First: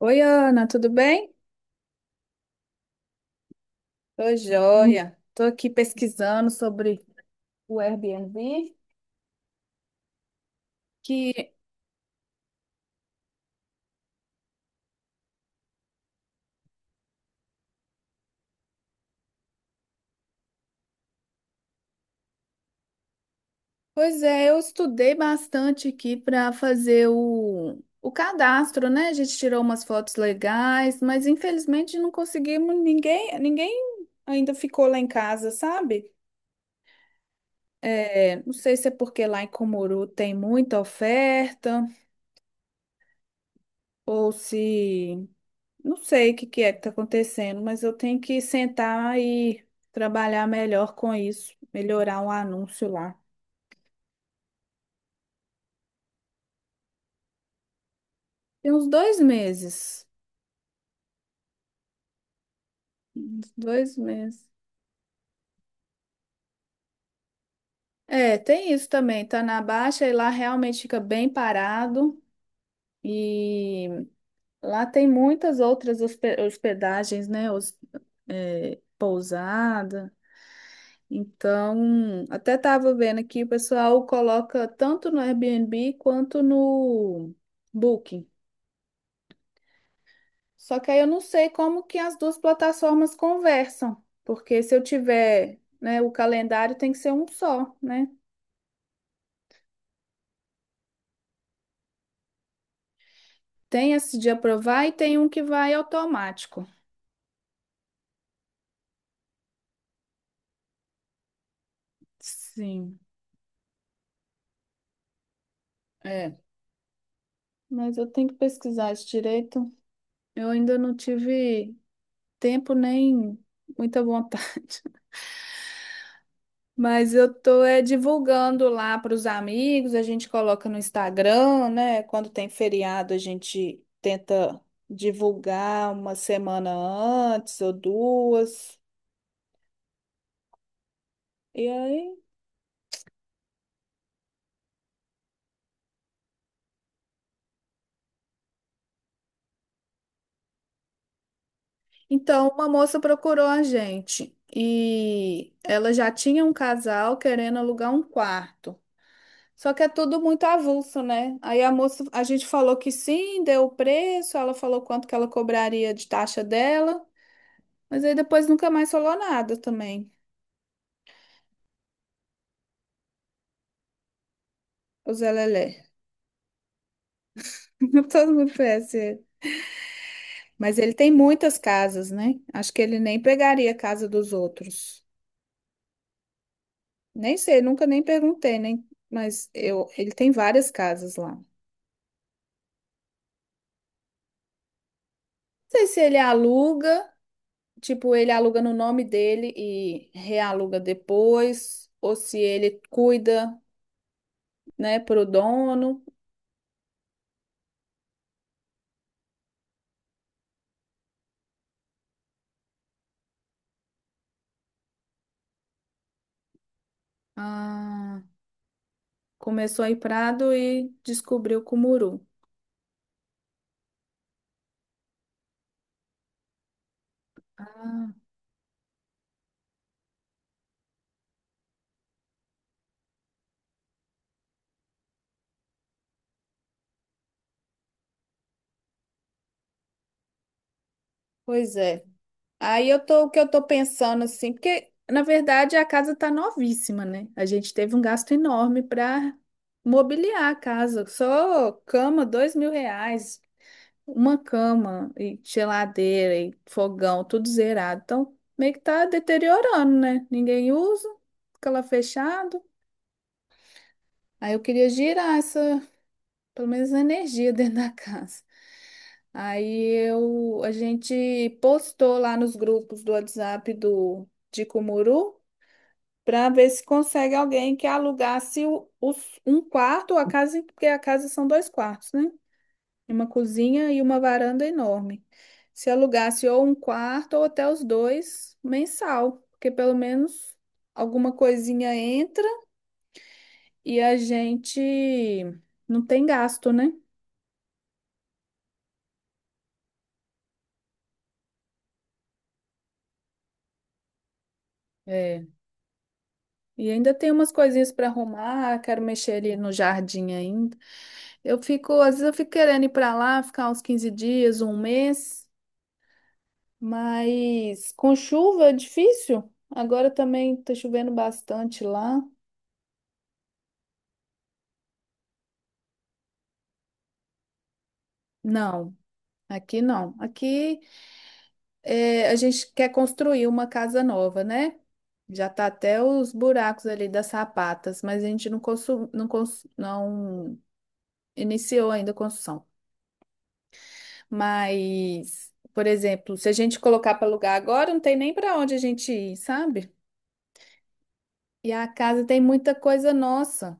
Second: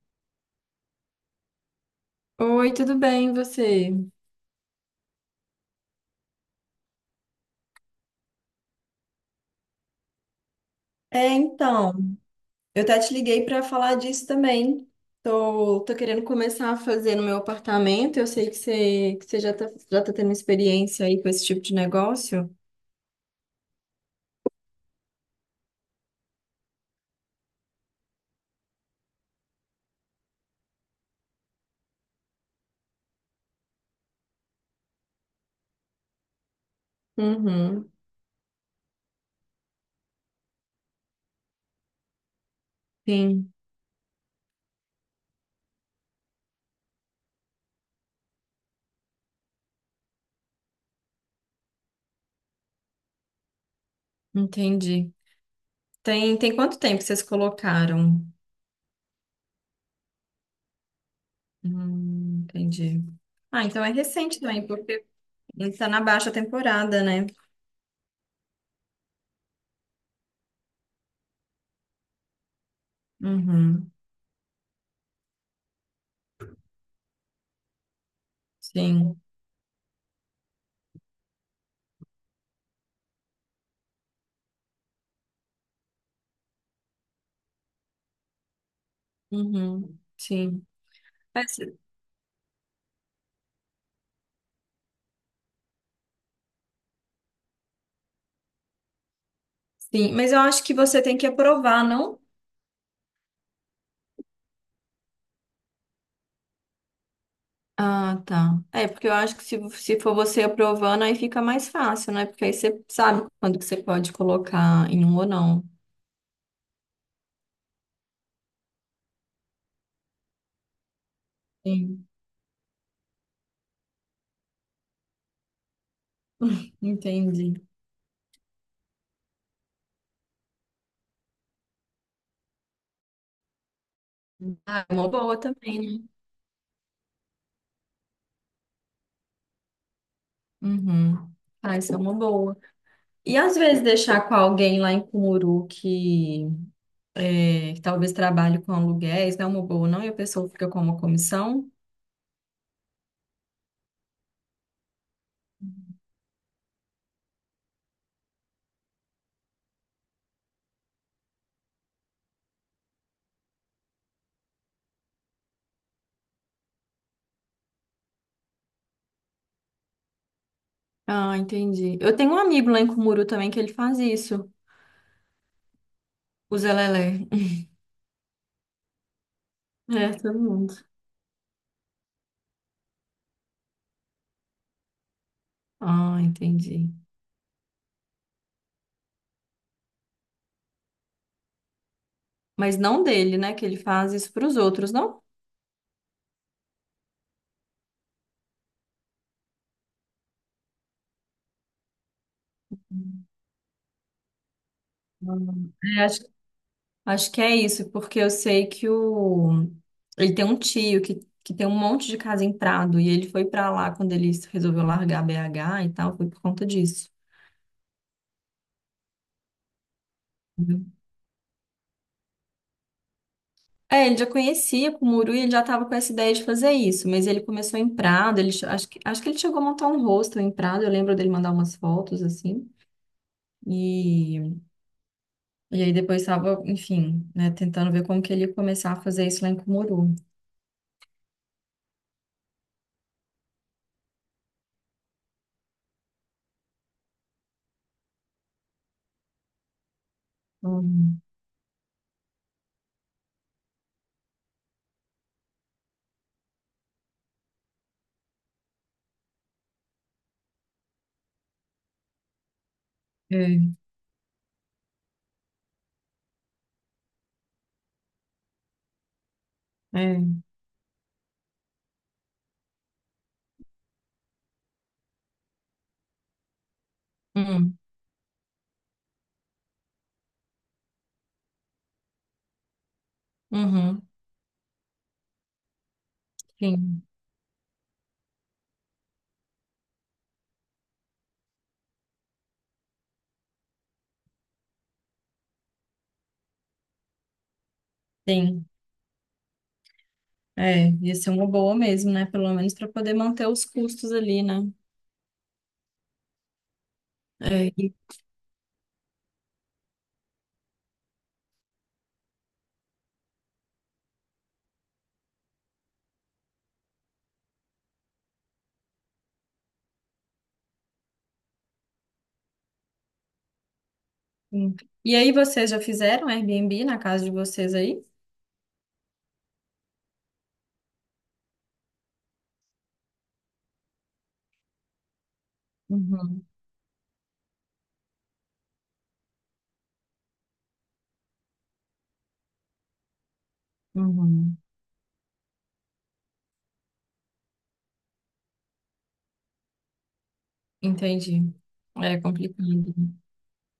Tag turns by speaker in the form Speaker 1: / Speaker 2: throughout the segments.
Speaker 1: Oi, Ana, tudo bem?
Speaker 2: Oi, tudo bem, e você?
Speaker 1: Tô joia. Tô aqui pesquisando sobre o Airbnb,
Speaker 2: É,
Speaker 1: que,
Speaker 2: então, eu até te liguei para falar disso também. Tô querendo começar a fazer no meu apartamento. Eu sei que você já tá tendo experiência aí com esse tipo de negócio.
Speaker 1: pois é, eu estudei bastante aqui para fazer o cadastro, né? A gente tirou umas fotos legais, mas infelizmente não conseguimos ninguém. Ninguém ainda ficou lá em casa, sabe?
Speaker 2: Uhum,
Speaker 1: É, não sei se é porque lá em Cumuru tem muita oferta,
Speaker 2: sim,
Speaker 1: ou se não sei o que que é que está acontecendo, mas eu tenho que sentar e trabalhar melhor com isso, melhorar um anúncio lá.
Speaker 2: entendi. Tem quanto tempo vocês colocaram?
Speaker 1: Tem uns 2 meses.
Speaker 2: Entendi.
Speaker 1: Uns
Speaker 2: Ah, então é
Speaker 1: dois
Speaker 2: recente
Speaker 1: meses.
Speaker 2: também, porque está na baixa temporada, né?
Speaker 1: É, tem isso também. Tá na baixa e lá realmente fica bem parado. E
Speaker 2: Uhum,
Speaker 1: lá tem muitas outras hospedagens, né? Os,
Speaker 2: sim,
Speaker 1: pousada. Então, até tava vendo aqui, o pessoal coloca tanto no Airbnb quanto no Booking.
Speaker 2: uhum, sim.
Speaker 1: Só que aí eu não
Speaker 2: Mas,
Speaker 1: sei como que as duas plataformas conversam, porque se eu tiver, né, o calendário tem que ser um só, né?
Speaker 2: sim, mas eu acho que você tem que aprovar, não?
Speaker 1: Tem esse de aprovar e tem um que vai automático.
Speaker 2: Ah, tá. É, porque eu acho que se for você aprovando, aí fica mais fácil, né? Porque aí você
Speaker 1: Sim,
Speaker 2: sabe quando que você pode colocar em um ou não.
Speaker 1: é. Mas eu tenho que pesquisar isso direito. Eu ainda não tive
Speaker 2: Sim,
Speaker 1: tempo nem muita vontade. Mas eu
Speaker 2: entendi.
Speaker 1: tô divulgando lá para os amigos, a gente coloca no Instagram, né? Quando tem feriado, a gente tenta
Speaker 2: Ah, é uma boa
Speaker 1: divulgar
Speaker 2: também, né?
Speaker 1: uma semana antes ou duas.
Speaker 2: Uhum.
Speaker 1: E
Speaker 2: Ah, isso é uma
Speaker 1: aí?
Speaker 2: boa. E às vezes deixar com alguém lá em Cumuru que, é, que talvez trabalhe com aluguéis, não é uma boa, não? E a pessoa fica com uma comissão?
Speaker 1: Então, uma moça procurou a gente e ela já tinha um casal querendo alugar um quarto. Só que é tudo muito avulso, né? Aí a moça, a gente falou que sim, deu o preço, ela falou quanto que ela cobraria de taxa dela. Mas aí depois nunca mais falou nada também,
Speaker 2: Ah, entendi. Eu tenho um amigo lá em Cumuru também que ele faz isso,
Speaker 1: o Zé Lelé.
Speaker 2: o Zelelé.
Speaker 1: Todo mundo conhece ele.
Speaker 2: É, todo mundo.
Speaker 1: Mas ele tem muitas casas, né? Acho que ele nem pegaria a casa dos outros.
Speaker 2: Ah, entendi.
Speaker 1: Nem sei, nunca nem perguntei, nem, mas eu, ele tem várias casas lá. Não
Speaker 2: Mas não dele, né? Que ele faz isso para os outros, não?
Speaker 1: sei se ele aluga, tipo, ele aluga no nome dele e realuga depois, ou se ele cuida, né, pro
Speaker 2: Hum,
Speaker 1: dono.
Speaker 2: é, acho que é isso, porque eu sei que o ele tem um tio que tem um monte de casa em Prado e ele foi para lá quando ele resolveu largar BH e tal, foi por conta disso.
Speaker 1: Ah, começou em Prado e
Speaker 2: Uhum.
Speaker 1: descobriu Cumuru.
Speaker 2: É, ele já conhecia Cumuru e ele já estava com essa ideia de fazer isso, mas ele começou em
Speaker 1: Ah,
Speaker 2: Prado, acho que ele chegou a montar um hostel em Prado, eu lembro dele mandar umas fotos assim, e, e aí depois estava, enfim, né, tentando ver como que ele ia começar a fazer isso lá em Cumuru.
Speaker 1: pois é. Aí eu tô, o que eu tô pensando assim, porque na verdade a casa tá novíssima, né? A gente teve um gasto enorme para mobiliar a casa,
Speaker 2: Hum,
Speaker 1: só cama, R$ 2.000, uma cama e geladeira e fogão, tudo zerado. Então meio que tá deteriorando, né? Ninguém usa, fica lá fechado.
Speaker 2: é,
Speaker 1: Aí eu queria girar essa pelo menos energia dentro da casa. Aí
Speaker 2: é,
Speaker 1: eu, a gente postou lá nos grupos do WhatsApp do de Cumuru para ver se consegue alguém
Speaker 2: hum,
Speaker 1: que alugasse um quarto, a casa, porque a casa são dois quartos, né? Uma cozinha e
Speaker 2: uhum,
Speaker 1: uma varanda enorme. Se alugasse ou um
Speaker 2: sim,
Speaker 1: quarto ou até os dois mensal, porque pelo menos alguma coisinha entra e a gente não tem gasto, né?
Speaker 2: sim, é, ia ser uma boa mesmo, né? Pelo menos para poder manter os custos ali, né?
Speaker 1: É. E ainda tem umas
Speaker 2: É,
Speaker 1: coisinhas
Speaker 2: e,
Speaker 1: para arrumar, quero mexer ali no jardim ainda. Eu fico, às vezes eu fico querendo ir para lá, ficar uns 15 dias, um mês, mas com chuva é difícil. Agora também tá chovendo bastante lá.
Speaker 2: sim. E aí vocês já fizeram Airbnb na casa de vocês aí?
Speaker 1: Não, aqui não. Aqui a gente quer construir uma casa nova, né? Já tá até os
Speaker 2: Uhum,
Speaker 1: buracos ali das sapatas, mas a gente não, não iniciou ainda a construção.
Speaker 2: uhum,
Speaker 1: Mas, por exemplo, se a gente colocar para alugar agora, não tem nem para onde a gente ir, sabe?
Speaker 2: entendi.
Speaker 1: E a
Speaker 2: É
Speaker 1: casa tem
Speaker 2: complicado,
Speaker 1: muita coisa
Speaker 2: né?
Speaker 1: nossa.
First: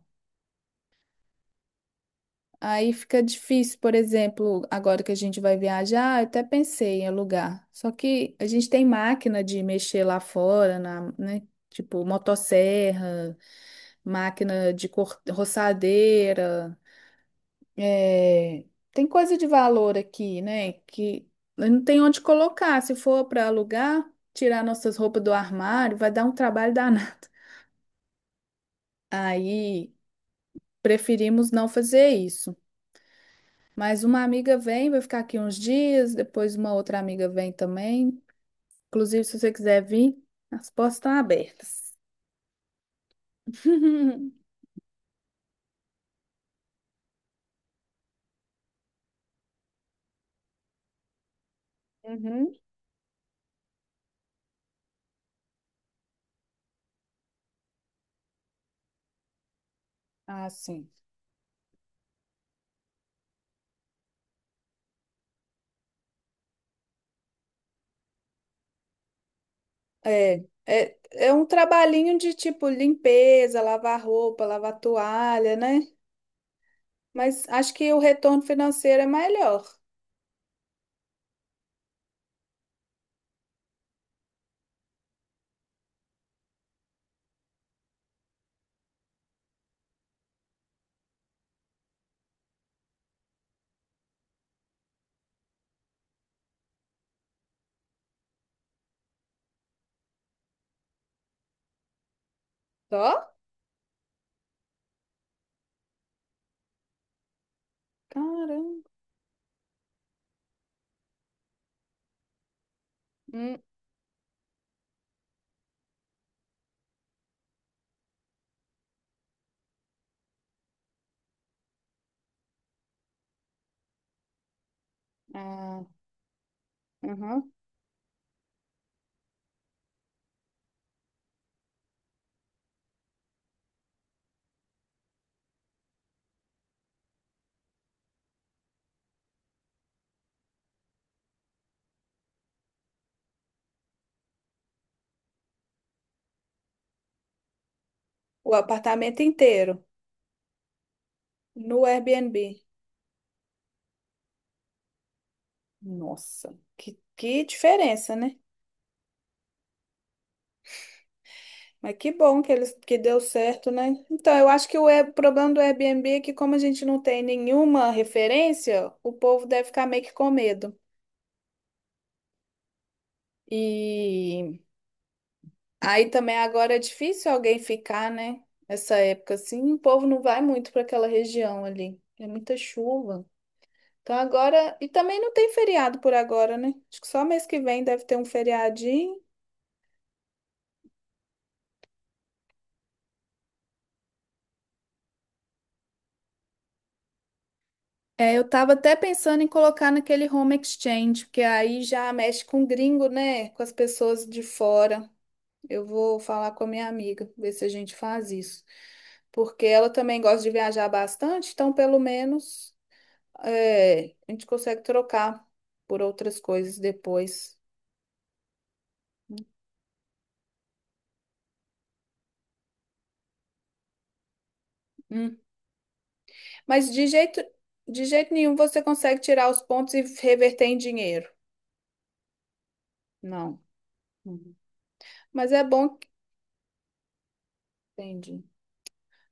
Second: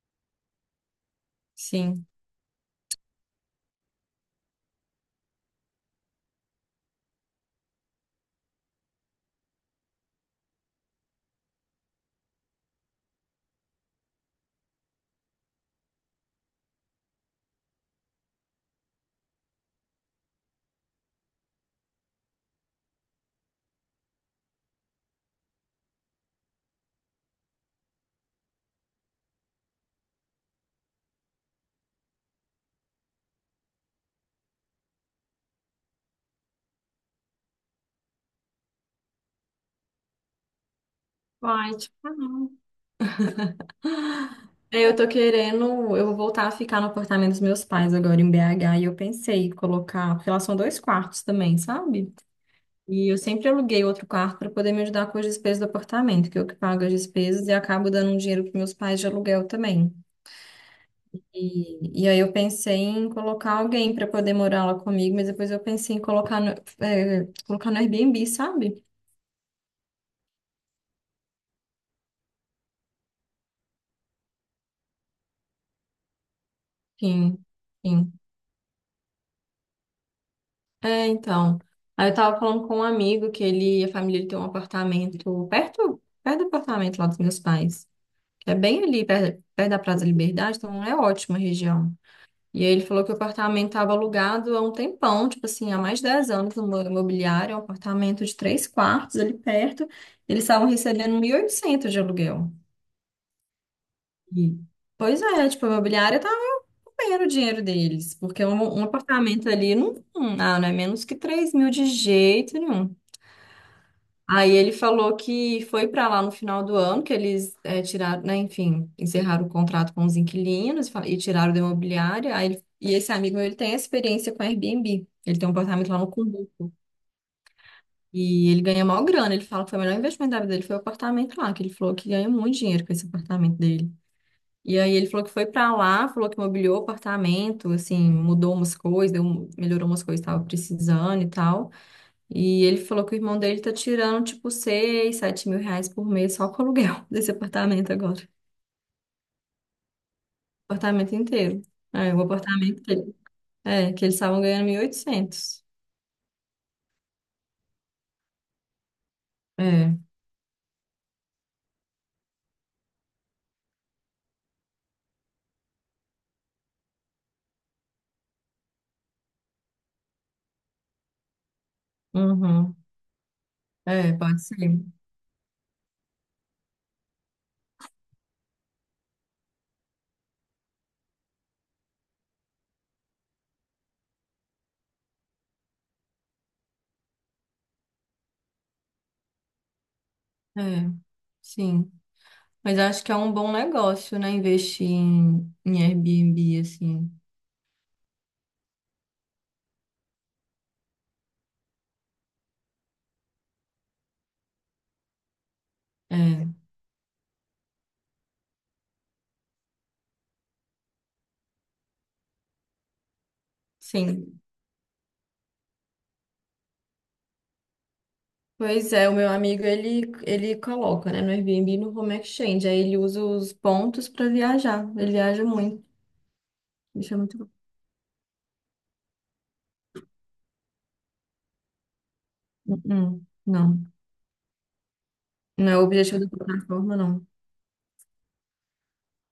Speaker 2: Sim.
Speaker 1: Aí fica difícil, por exemplo, agora que a gente vai viajar, eu até pensei em alugar. Só que a gente tem máquina de mexer lá fora, na, né? Tipo, motosserra, máquina de roçadeira. É, tem coisa de valor aqui, né? Que não tem onde colocar. Se for para alugar, tirar nossas roupas do armário, vai dar um trabalho danado. Aí preferimos não fazer isso. Mas uma amiga vem, vai ficar aqui uns dias, depois uma outra amiga vem também. Inclusive, se você quiser vir, as portas estão
Speaker 2: Vai
Speaker 1: abertas.
Speaker 2: tipo, ah, não. É, eu tô querendo, eu vou voltar a ficar no apartamento dos meus pais agora em BH e eu pensei em colocar, porque lá são dois quartos também, sabe?
Speaker 1: Uhum.
Speaker 2: E eu sempre aluguei outro quarto para poder me ajudar com as despesas do apartamento, que eu que pago as despesas e acabo dando um dinheiro para meus pais de aluguel também.
Speaker 1: Ah, sim.
Speaker 2: E aí eu pensei em colocar alguém para poder morar lá comigo, mas depois eu pensei em colocar no, colocar no Airbnb, sabe?
Speaker 1: É um trabalhinho de tipo limpeza, lavar roupa, lavar toalha, né?
Speaker 2: Sim,
Speaker 1: Mas acho que o
Speaker 2: sim,
Speaker 1: retorno financeiro é melhor.
Speaker 2: é, então. Aí eu tava falando com um amigo que ele, a família dele tem um apartamento perto, perto do apartamento lá dos meus pais, que é bem ali, perto, perto da Praça da Liberdade, então é ótima a região. E aí ele falou que o apartamento estava alugado há um tempão, tipo assim, há mais de 10 anos no imobiliário, é um apartamento de três quartos ali perto. Eles estavam recebendo 1.800 de aluguel.
Speaker 1: Só?
Speaker 2: E, pois é, tipo, a imobiliária estava comendo o dinheiro deles, porque
Speaker 1: Caramba.
Speaker 2: um apartamento ali não, não, ah, não é menos que 3 mil de jeito nenhum.
Speaker 1: Hum,
Speaker 2: Aí ele falou que foi para lá no final do ano, que eles tiraram, né, enfim, encerraram o contrato com os inquilinos e e tiraram da imobiliária. E esse amigo meu, ele tem experiência com Airbnb. Ele tem um
Speaker 1: ah,
Speaker 2: apartamento lá no Cumbuco.
Speaker 1: aham.
Speaker 2: E ele ganha maior grana. Ele fala que foi o melhor investimento da vida dele, foi o apartamento lá, que ele falou que ganha muito dinheiro com esse apartamento dele. E aí ele falou que foi para lá, falou que mobiliou o apartamento, assim, mudou umas coisas, melhorou umas coisas que estava precisando e tal. E ele falou que o irmão dele tá tirando tipo seis, sete mil reais por mês só com o aluguel desse apartamento agora.
Speaker 1: O apartamento inteiro
Speaker 2: Apartamento inteiro.
Speaker 1: no
Speaker 2: É, o
Speaker 1: Airbnb.
Speaker 2: apartamento dele, é, que eles estavam ganhando mil e oitocentos,
Speaker 1: Nossa, que diferença, né?
Speaker 2: é,
Speaker 1: Mas que bom que eles que deu certo, né? Então, eu acho que o problema do Airbnb é que como a gente não tem nenhuma referência, o povo deve ficar meio que com medo.
Speaker 2: uhum. É, pode
Speaker 1: E
Speaker 2: ser.
Speaker 1: aí também agora é difícil alguém ficar, né? Essa época assim, o povo não vai muito para aquela região ali. É muita chuva. Então agora. E também não tem feriado por agora, né? Acho que só mês que vem deve ter um feriadinho.
Speaker 2: É, sim. Mas eu acho que é um bom negócio, né? Investir em, em Airbnb, assim.
Speaker 1: É, eu tava até pensando em colocar naquele home exchange, porque aí já mexe com gringo, né? Com as pessoas de fora. Eu vou
Speaker 2: É,
Speaker 1: falar com a minha amiga, ver se a gente faz isso. Porque ela também gosta de viajar bastante, então pelo menos a
Speaker 2: sim.
Speaker 1: gente consegue trocar por outras coisas depois.
Speaker 2: Pois é, o meu amigo, ele coloca, né, no Airbnb e no Home Exchange. Aí ele usa os pontos para viajar. Ele
Speaker 1: Hum.
Speaker 2: viaja muito.
Speaker 1: Mas
Speaker 2: Deixa muito.
Speaker 1: de jeito nenhum você consegue tirar os pontos e reverter em dinheiro.
Speaker 2: Uhum.
Speaker 1: Não.
Speaker 2: Não,
Speaker 1: Uhum. Mas é
Speaker 2: não é o
Speaker 1: bom.
Speaker 2: objetivo da plataforma, não.
Speaker 1: Entendi.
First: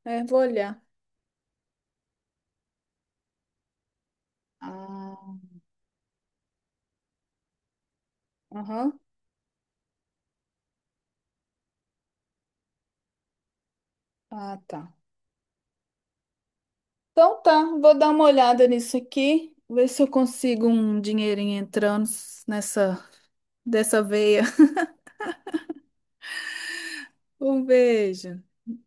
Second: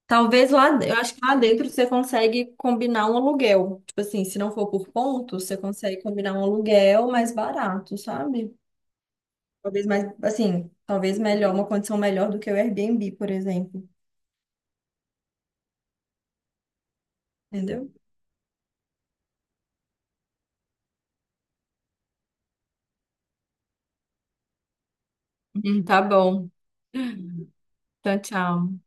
Speaker 1: É, vou
Speaker 2: Talvez lá,
Speaker 1: olhar.
Speaker 2: eu acho que lá dentro você consegue combinar um aluguel. Tipo assim, se não for por
Speaker 1: Ah,
Speaker 2: ponto, você consegue combinar um aluguel mais barato, sabe?
Speaker 1: aham.
Speaker 2: Talvez mais, assim, talvez melhor, uma condição melhor do que o Airbnb, por exemplo.
Speaker 1: Ah, tá. Então tá,
Speaker 2: Entendeu?
Speaker 1: vou dar uma olhada nisso aqui, ver se eu consigo um dinheirinho entrando nessa dessa veia.
Speaker 2: Tá bom.
Speaker 1: Um
Speaker 2: Então,
Speaker 1: beijo.
Speaker 2: tchau.